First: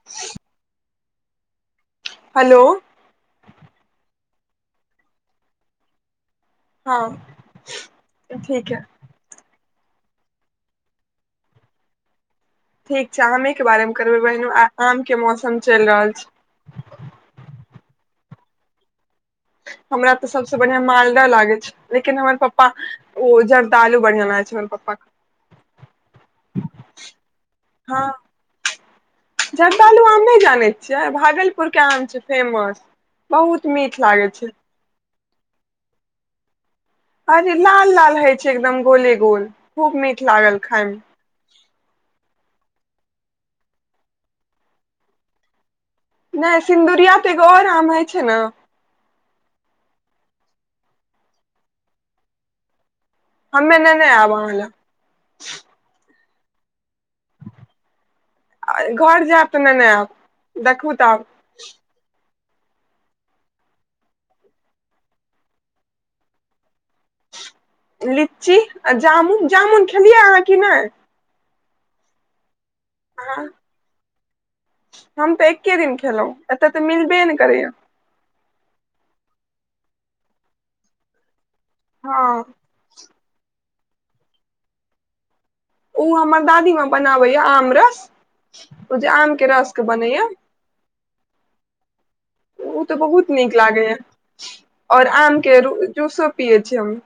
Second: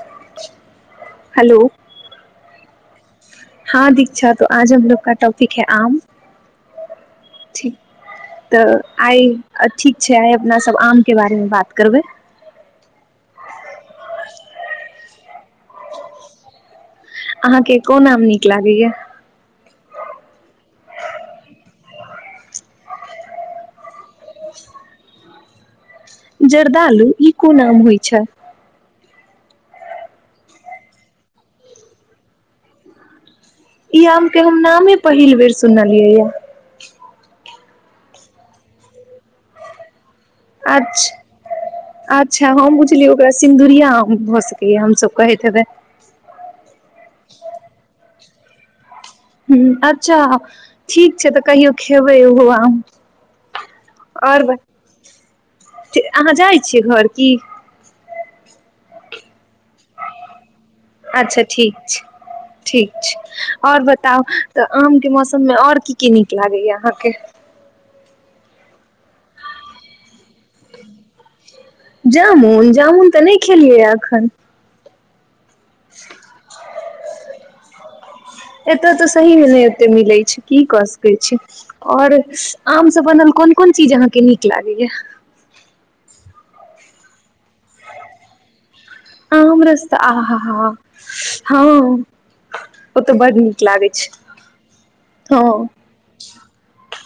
[inaudible] हलो hello हँ दीक्षा आज हमलोग का टॉफिक है आम हँ ठिक ठीक तऽ है आइ ठीक छै आइ अपना सब आम के बारेमे बात करबै ठीक छै आमे के बारे मे करबै बहिन आम के मौसम चलि रहल छै अहाँके कोन आम नीक लागैया हमरा तऽ सबसँ बढ़िआँ मालद लागै छै लेकिन हमर पपा ओ [unintelligible] हमर पपा क जर्दालु ई कोन आम होइ छाय जर्दालु आम नै जानै छियै भागलपुर के आम छै फेमस बहुत मीठ इ आम लागे के छै हम नामे पहिल बेर सुनलिय या [unintelligible] लाल लाल होय छै एकदम गोले गोल खूब मीठ लागल खाय मे अच्छा अच्छा हम बुझलिय ओकरा सिन्दुरिया आम भऽ सकैया हमसब कहैत हेबै नै सिन्दुरिया तऽ एगो आओर आम होइ छै न हूँ अच्छा त ठीक छै तऽ कहियो खेबै ओहो आम हमे नेने आएब आहां लए ठी अहाँ जाइ छियै घर की घर जायब तऽ नेने आयब देखू तऽ आब अच्छा ठीक छै ठीक छै आओर बताउ तऽ आम के मौसम मे आओर की की नीक लागैया अहाँके लीची आ जामुन जामुन खेलिया अहाँ कि नै जामुन जामुन तऽ नै अहाँ खेलियै या एखन हम तऽ एके दिन खेलौं एतऽ तऽ मिलबे नै करैया एतय तऽ सहीमे नै ओते मिलै छै त कीऽ क सकै छी आओर हँ आम स बनल कोन कोन चीज अहाँ के नीक लागैया उ हमर दादीमां बनाबैया आम रस उ जे आम के रसके बनैय हँ हँ उ तऽ बहुत नीक लागै या आओर आम हँ के जूसो पियै छीयै हम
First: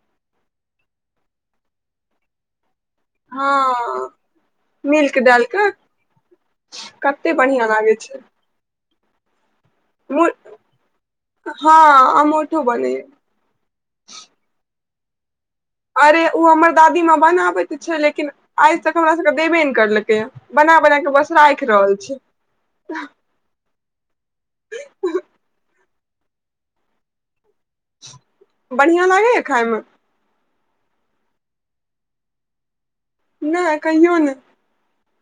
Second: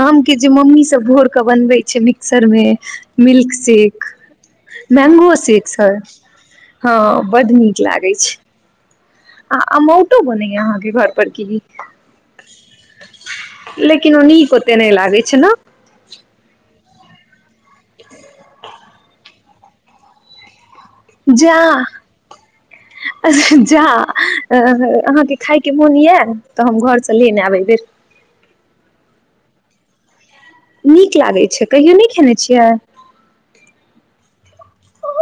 आम के जे मम्मीसब बनबै छै भोरक बनबै छै मिक्सर मे मिल्कशेक हँ मिल्क मैंगो डाल के सेक हँ कते बड बढ़िया नीक लागे लागै छै आमौटो बनैया अहाँके घर पर की हँ अमोठो बनैया लेकिन ओ नीक ओते नै लागै छै न अरे उ हमर दादी माँ बनाबै त छै लेकिन आइ तक हमरासबकेँ देबे नै केलकैया बना बना क बस जा राखि रहल छीयै जा अहाँके खायके मोन यए तऽ हम घर स लेने आएब यै बेर बढ़ियाँ लागै या खाय मे नीक लागै छै कहियो नै खेने छियाय ना कहियो नै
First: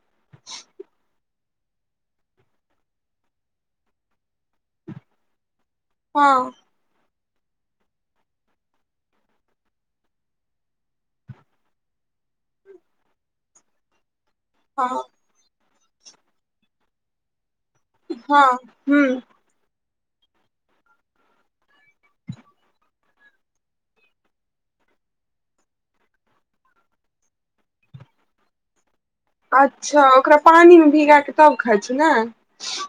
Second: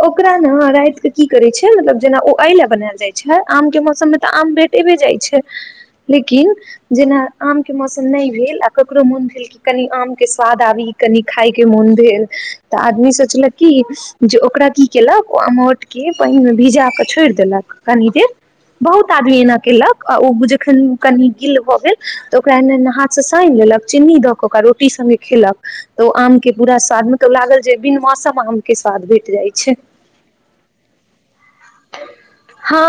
ओकरा न रात के की करै छै मतलब जेना ओ एय लेए बनायल जाय छै आम के मौसम मे तऽ आम बेट देबे जाइ छै हँ लेकिन जेना आम के मौसम नै भेल आ ककरो मोन भेल कि कनि आम के स्वाद आबी कनि खायके मोन भेल तऽ आदमी सोचलक कि जे ओकरा की हँ केलक ओ अमोट के पानिमे भिजाकऽ छोड़ि देलक कनि दिन हँ बहुत ह आदमी एना केलक आ ओ जखन कनि गिल्ल भ गेल तऽ ओकरा एना एना हाथ स सानि लेलक चीन्नी दऽ क ओकरा रोटी संगे खेलक तऽ ओ आम के पूरा स्वाद मतलब लागल जे बिन मौसम आम के स्वाद भेल अच्छा ओकरा पानिमे भिगा कऽ तब खाइ छी नाय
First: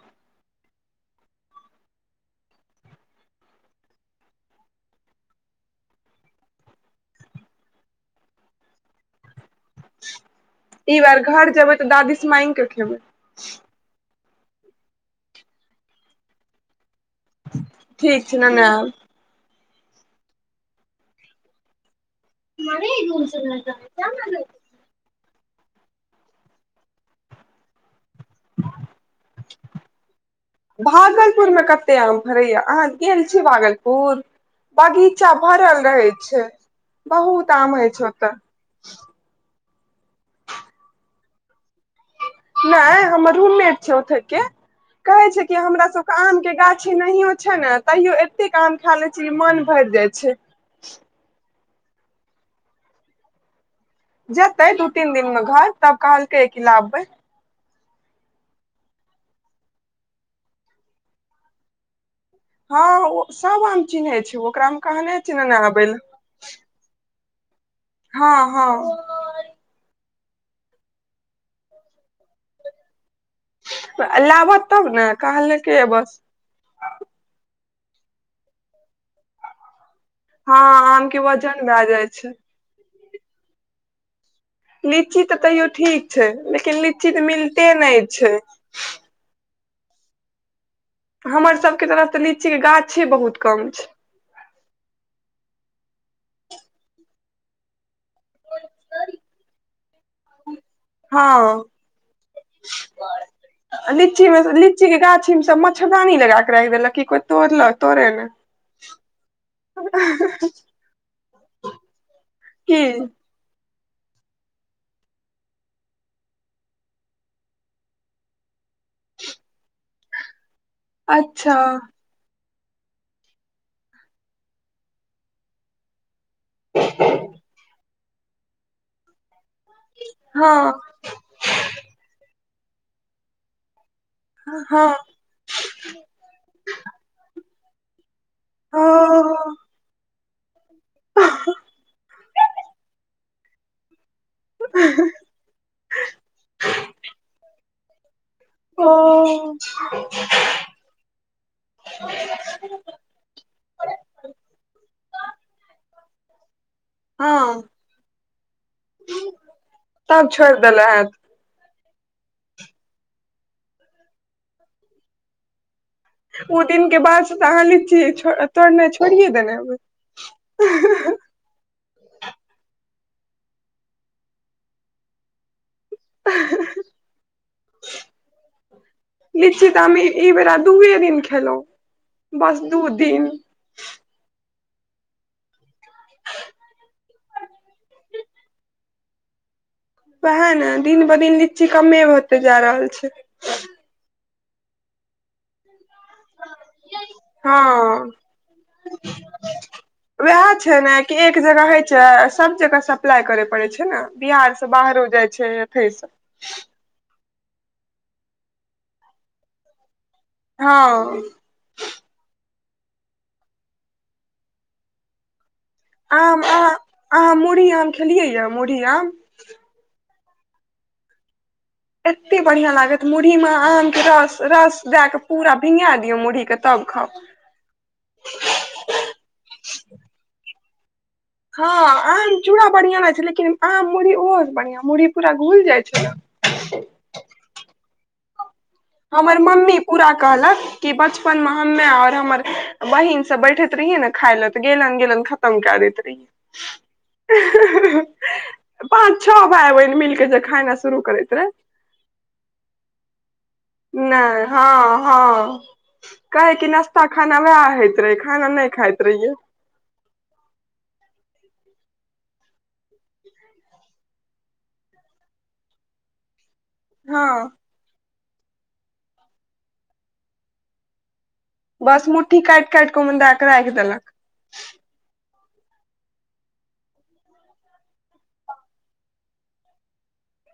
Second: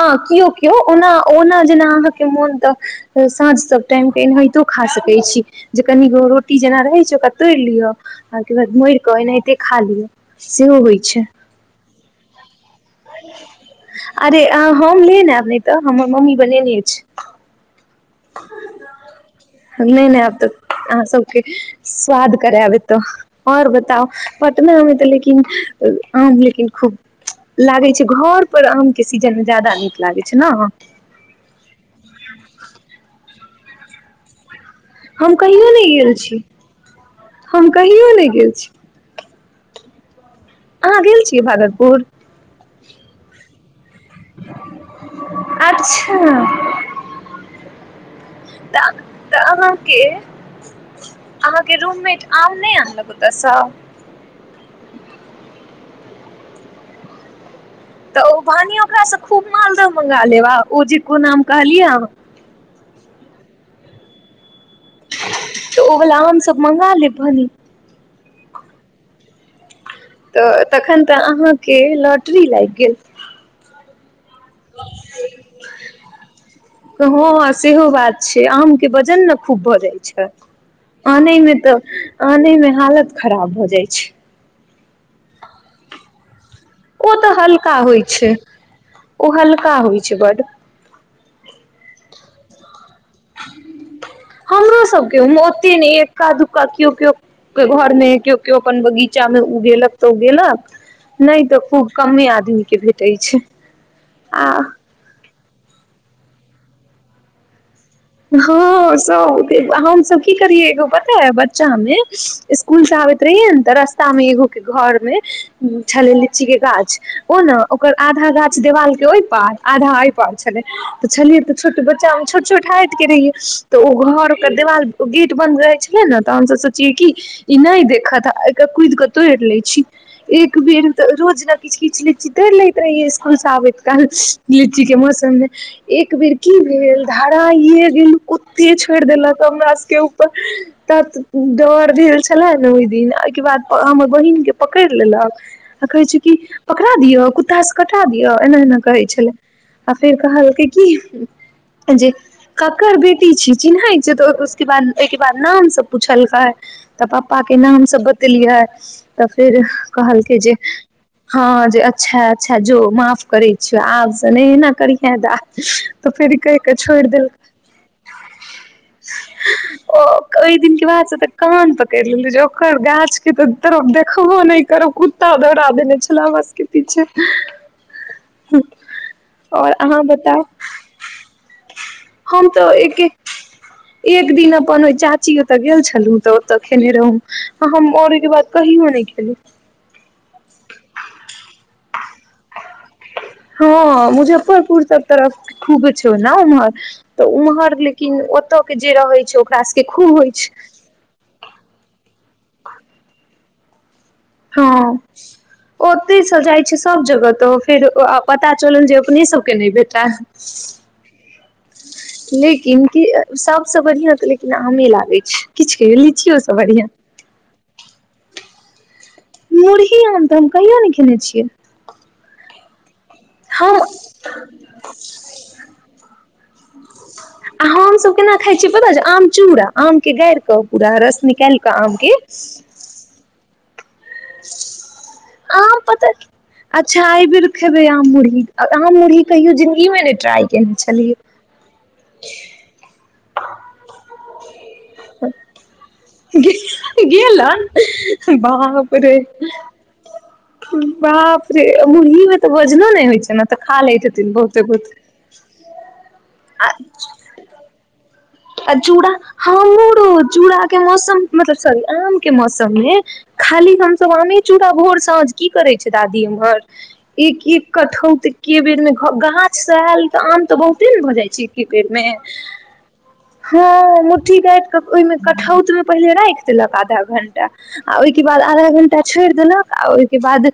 हँ की ओ के केओ ओना ओना जेना अहाँके मोन तऽ साँझ सब टाइमकेऽ एनाहितो खा सकै छी जे कनिगो रोटी जेना रहै छै ओकरा तोड़ लियअ आ बाद मोड़ क एनाहिते खा लिय ई बार घर जेबै तऽ दादी स माइंग क खेबै अरे हम ले ने आबी नै तऽ हमर मम्मी बनेने छै ठीक छै ने ने एब नै नै आब तऽ अहाँ सबके स्वाद कराएब एत आओर बताउ पटना हमे तऽ लि लेकिन आम लेकिन खूब लागै छै घर पर आम के सीजन मे जादा नीक लागै छै न पुरमे कतेय आम फरैया आहाँ गेल छीयै भागलपुर बगीचा हम कहियो भरल नहि रहै गेल छी छै बहुत हम आम होय छै कहियो नहि ओतऽ गेल छी अहाँ गेल छियै भागलपुर नाय हमर रूममेट छै ओतऽ के कहै छै कि हमरा अच्छा सबके आम के गाछी नहियो छै ने तैहियो एतेक आम तऽ खालै छियै कि तऽ मोन भरि अहाँके जाइ छै अहाँके रूममेट आम नै अनलक ओतऽसँ जेतै दू तीन दिन मे घर तब कहलकै की लाबबै तऽ ओ बानी ओकासँ खूब मालदह मंगा लेब आ ओ जे कोन नाम कहलिया हँ ओ सब आम चिन्है छै ओकरा हम कहने छीयै नेने आबै लए त मंगा लेब भने हँ हँ तऽ तखन तऽ अहाँके लॉटरी लागि गेल लाबत तब ने कहल कै य बस हँ हँ सेहो बात छै आम के वजन न खूब भऽ जाइ छै हँ आम के आनै मे वजन भए तऽ जाइ छै आनैमे हालत खराब भऽ जाइ छै लीची तऽ कहियो ठीक छै लेकिन लिची ओ तऽ मिलते हल्का नै होइ छै ओ हल्का होइ छै बड हमर सबके तरफ तऽ लीची के गाछे बहुत कम छै हमरो सबके ओते ने एक्का दुक्का केओ केओ के घर मे केओ केओ अपन बगीचा मे उगेलक तऽ उगेलक नहि तऽ हँ खूब कमे आदमी के भेटै छै लीची मे स आ लीची के गाछी मे स म च्छरदानी लगाक के रैख देलक की कोइ तोड़लक तोड़े ने हँ सब ओते आ हमसब की करियै एगो पता बच्चा मे की इसकुल आबै रहियै नऽ तऽ रस्ता मे एगो केँ घर मे छलै लीची केँ गाछ ओ नऽ ओकर आधा गाछ देवाल केँ ओहि पार आधा अहि पार छलै तऽ छलियै अच्छा तऽ छोट बच्चा मे छोट - छोट हाइट केँ रहियै तऽ ओ घर ओकर देवाल गेट बन्द रहै छलै नऽ तऽ हमसब सोचियै कि इ नाइ देखत आ एय कऽ कुइद कऽ तोड़ लै छी हँ एक बेर तऽ रोज नऽ किछ किछ लीची तोड़ लैत रहहिय इसकूल से आबैत काल लीची हँ केँ मौसममे एक बेर की भेल धराइए गेलू कुत्ते ओ छोइड़ देलक हमरा सब केँ उ तत डर भेल छलै नऽ ओय दिन ओहिकेँ बाद ओ हमर बहिन केँ पकैड़ लेलक आ कहे छै कि पकड़ा दियौ कुत्ता सँ कटा दिओ एना - एना कहै छलै ओ आ फेर कहलकै की जे [inaudible] ककर बेटी छै चिन्हई छै तऽ उसके बाद ओयकेँ बाद नाम सब पूछलकै तऽ पपा केँ हँ नामसभ बतेलियै तऽ फेर तब कहलकै जे छोड़ि देले हैत हँ जे अच्छऽ अच्छऽ जो माफ करै छियो आब सँ नय एना करिहे दाइ तऽ फेर ई ओ कहि केऽ दिन के छोइड़ बाद देल से तऽ अहाँ लीची छोर तोड़नाइ छोड़िये देने ओ ओहि दिन के बाद हेबै से कान पकैरऽ लेली जे ओकर गाछ केँ तऽ तरप देखबो नय करब कु ता दैरा दने छलै हमरा सब केँ पीछे आओर अहाँ बताउ कते दिन खेलो हम तो एक एक दिन अपन ओय चाची ओतऽ गेल छ लू तऽ ओतऽ खेने रहूँ आ हम आओर ओहि केँ बाद कहियो नय खेलू ओहै नऽ दिन पर दिन लिची कमे होते जा रहल छै हँ मुजफ्फरपुर सब तरफ खूब छै ओना उम्हर तऽ ओम्हर हँ लेकिन ओतय केँ जे रहै छै ओकरा सबकेँ खूब होइ वएह छै छै नऽ कि एक जगह हइ छै सब जगह सप्लाई करैय पड़े छै नऽ बिहार सँ हँ बाहरो जाइ छै एथै सँ सभ जगह तऽ फेर ओ अ पता चलल जे अपने सब केँ नहि भेटैल हँ लेकिन कि सबसँ बढ़िया तऽ लेकिन आमे लागै छै किछ कहियो लीचियो आम सँ अहाँ बढ़िया अहाँ मुरही आम खेलियै यऽ मुरही आम मुरही आन तऽ हम कहियो नय खेने छियै एते बढ़िया लागत मुरहीमे हम आम केँ रस - रस दै कऽ पूरा भीगा दियौ मुरही केँ तब खाउ आ हमसभ केना खाइ छियै पता छै आम चूड़ा आम केँ गाइर कऽ पूरा रस नि काइ हँ कऽ आम केँ चूड़ा बढ़िया होय छै लेकिन आम मुरही ओहो बढ़िया मुरही पूरा घूइल जाइ छै अच्छऽ एयबेर खेबे आम मुरही आम मुरही हमर कहियो जिन्दगी मे नय ट्राई केने छलियै अपन हमे आओर हमर बहिन सब बैठैत रहिये नऽ खाय लऽ तऽ गेलन गेलन खतम दैय दैत रहियै गेलत - गेलन बाप रे सब ओय मे मिल केँ जे खाय बाप रे मुर्गीमे त वजनो नहि होइ छै न नहि हँ हँ कहे की आ नाास्ता खाना वएह होइत रहे खाना नहि आ खाइत चूड़ा रहियै हममरो चूड़ा के मौसम मतलब सॉरी आम के मौसम मे खाली हमसभ आमे चूड़ा भोर साँझ की करै छै दादी एम्हर हँ एक एक कटहोत के बेर मे गाछ से आयल त आम त बहुते ने भऽ जाइ छै बेर बस मे मुठी काटि काटि क मुदा हँ मुट्ठी काटि के ओहिमे कठौत मे पहिले राखि देलक आधा घंटा आ ओहिके बाद आधा घंटा छोड़ि देलक आ ओहिके बाद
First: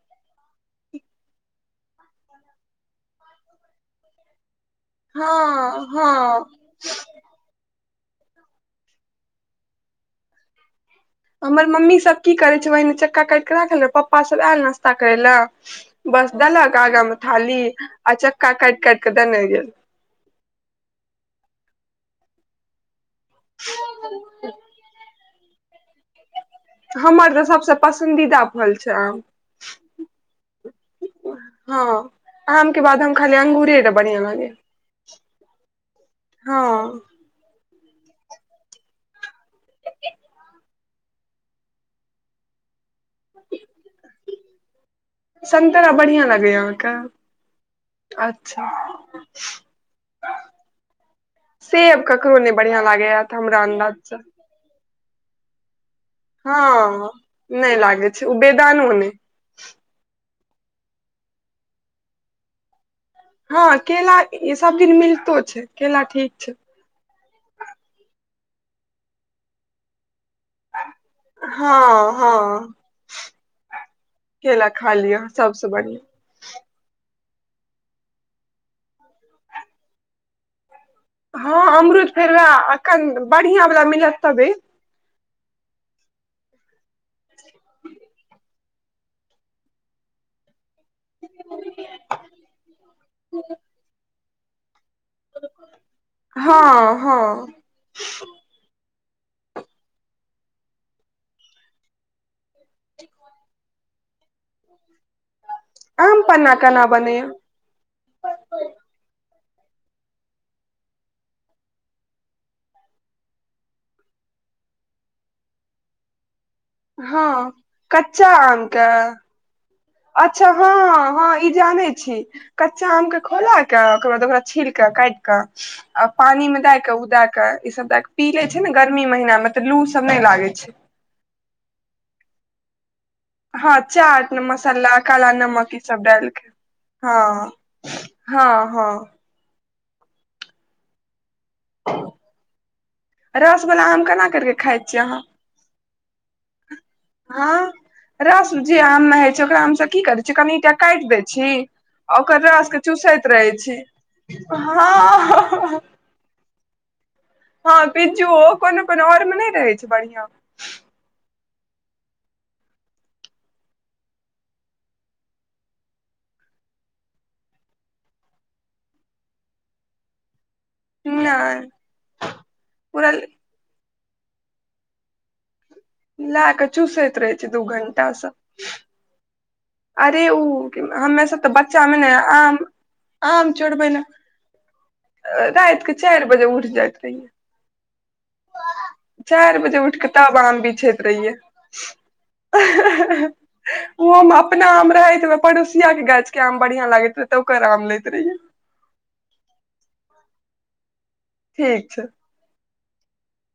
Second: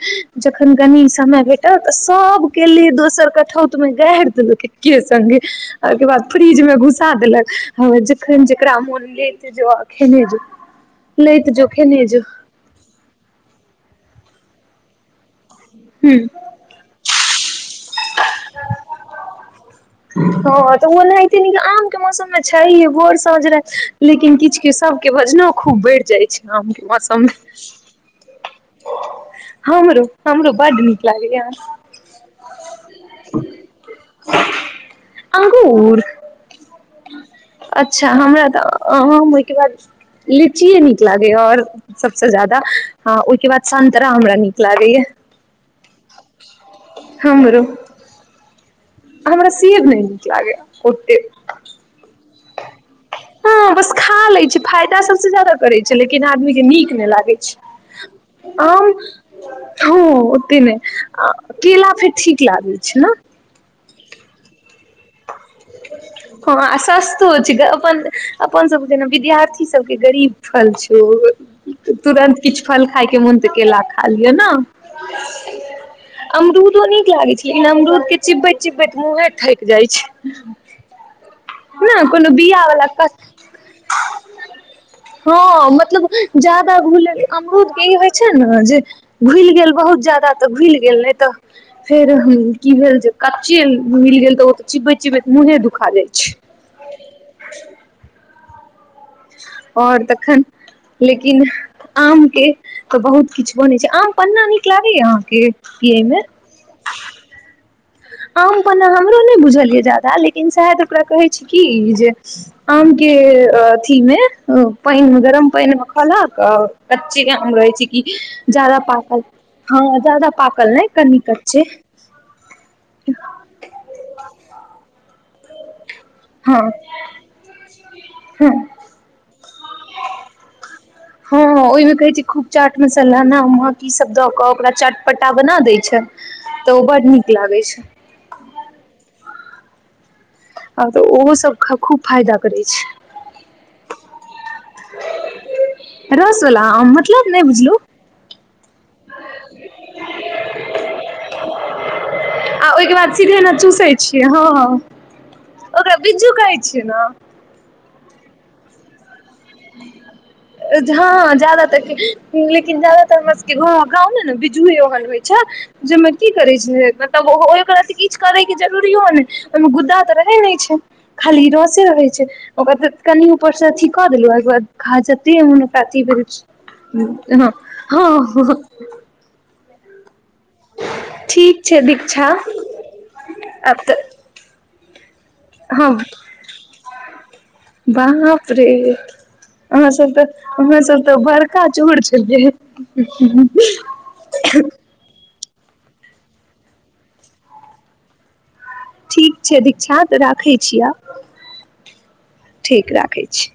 जखन गनी समय भेट तैं सबके ले दोसर कठौत मे गारि देलके की ये संगी हँ ओय के बाद हँ फ्रिज मे घुस कहाँ देलक हमर जखन जकरा मोन लेके जो आ खेने जो लैत हमर जो मम्मी खेने जो सब की करै छै ओहिने चक्का काटि के राखल रहे पप्पा सभ आयल नाश्ता करै ले ह बस देलक आगा मे थाली आ चक्का काटि काटि के देने गेल हँ त ओनहिते आम के मौसम मे छै भोर स साँझ राइत लेकिन किछु के सब के भोजनो खूब बढ़ि जाय छै आम के मौसम मे हमर त सबसँ पसन्दीदा फल छै आम हमरो हमरो बड्ड नीक लागै ये हँ आम के बाद हम खाली अंगुरे त बढ़िआं लागे हे अंगूर हँ अच्छा हमरा तऽ हम ओयके बाद लीचीये नीक न लागैया और सबसँ ज्यादा ओहिके बाद संतरा हमरा नीक लागैया संतरा बढ़ियाँ लागैया अहाँके हमरो अच्छा हमरा सेब नहि नीक लागैये ओतेक सेब ककरो नहि बढ़ियाँ लागेया हँ बस खा लै छी फायदा सबसे ज्यादा करै छै लेकिन आदमी हँ के नीक नै लागै नहि लागै ओ छै बेदानो आम नहि हँ ओते नहि केला फेर ठीक लागैत छै न हँ केला ई सब दिन मिल हँ अ सस तो छै अपन अपन सब जेना विद्यार्थी सबके गरीब फल छो हँ ओ तुरन्त हँ किछु फल खाायके मोन तऽ केला खा लिअ ने केला खा लिअ सबसँ बढ़िआँ अमरूदो नीक लागै छै लेकिन अमरूद के चिबैत चिबैत मुँहे थकि जाइत छै हँ ने अमरुद कोनो फेर वएह बिया वाला अखन कस बढ़ियाँ वला मिलत तबे हँ मतलब ज्यादा घुलल अमरुद के ई होइ छै न जे घुलि गेल बहुत ज्यादा तऽ घुलि गेल नहि तऽ फेर की भेल जे कच्चे मिल गेल ओ चिबैत-चिबैत मुँहे दुखा जाइ छै हँ हँ आओर तखन लेकिन आम के त बहुत किछ बनै छै आम पन्ना नीक लागैया अहाँके पियै में कना-कना बनेय आम पन्ना हमरो नहि बुझल ये ज्यादा लेकिन शायद ओकरा कहै छै की जे आम केँ अथी मे ओ पइन मे गरम पइन मे खौला कऽ कच्चे केँ हँ आम रहै छै कि कच्चा आम जादा के पाकल हँ जादा अच्छा हँ पाकल नय कनि हँ ई कच्चे जानै छी कच्चा आम कऽ खौला कऽ ओकर बाद ओकरा छील कऽ काइट कऽ आ पानि हँ मे दै कऽ उ दै कऽ ईसभ दै कऽ पी लै हँ छै नऽ गर्मी महीना मे तऽ लू सब नय लागै छै हँ ओहिमे कहै छै खूब चाट मसाला ना अम्मर हँ ई सब द चाट कऽ ओकरा मसाला काला चटपटा बना नमक ई देय सब छै डालि के तऽ ओ बड हँ नीक लागै छै हँ - हँ आ तऽ ओहो सभ ख - खूब फायदा करै छै रस वला आम केना कैर कऽ खाइ छियै अहाँ रस वला आम मतलब नहि हँ बुझलु रस जे आम मे होइ छै ओकरा हमसब की करै छी कनि टा काइट दै छी ओकर आ रस कऽ ओहिके बाद चुसैत सीधे ने रहै छी चूसै छियै हँ - हँ, हँ - हँ ओकरा बिज्जू कहै छियै नऽ हँ बिज्जू ओ कोनो - कोनो आओर मे नय रहै छै बढ़िया हँ जादातर केँ लेकिन ज्यादातर हमर सब केँ घर गाँवमे नऽ बिजूए ओहन होइ छै जयमे की करै छै मतलब ओ ओहे ओकरा अथि किछ करै केँ जरुरियो नम ओयमे गुद्दा तऽ रहै नैय छै खाली नहि रसे रहै छै ओकर तऽ पूरा कनियो ऊपर से अथी कऽ देलहु ओय केँ बाद खा जत्तिये मोन रति भर लए कऽ हँ चूसैत रहै छै दू हँ घंटा सँ हँ अरे उ हमे सभ तऽ ठीक छै बच्चा मे नऽ दीक्षा आम-आम आब चोरबै तऽ लऽ राइत हँ कऽ चाइर बजे उइठ जाइत रहियै बाप रे चारि बजे अहाँ उठ के सब तऽ तब आम अहाँ बिछैत सब तऽ रहियै बड़का चोर छलियै ओहो मे अपना आम रहैत मऽ पड़ोसिया केँ गाछ केँ आम बढ़िया लागैत रहै तऽ ओकर आम लैत रहियै ठीक छै दीक्षा तऽ राखै छी आब ठीक छै ठीक राखै छी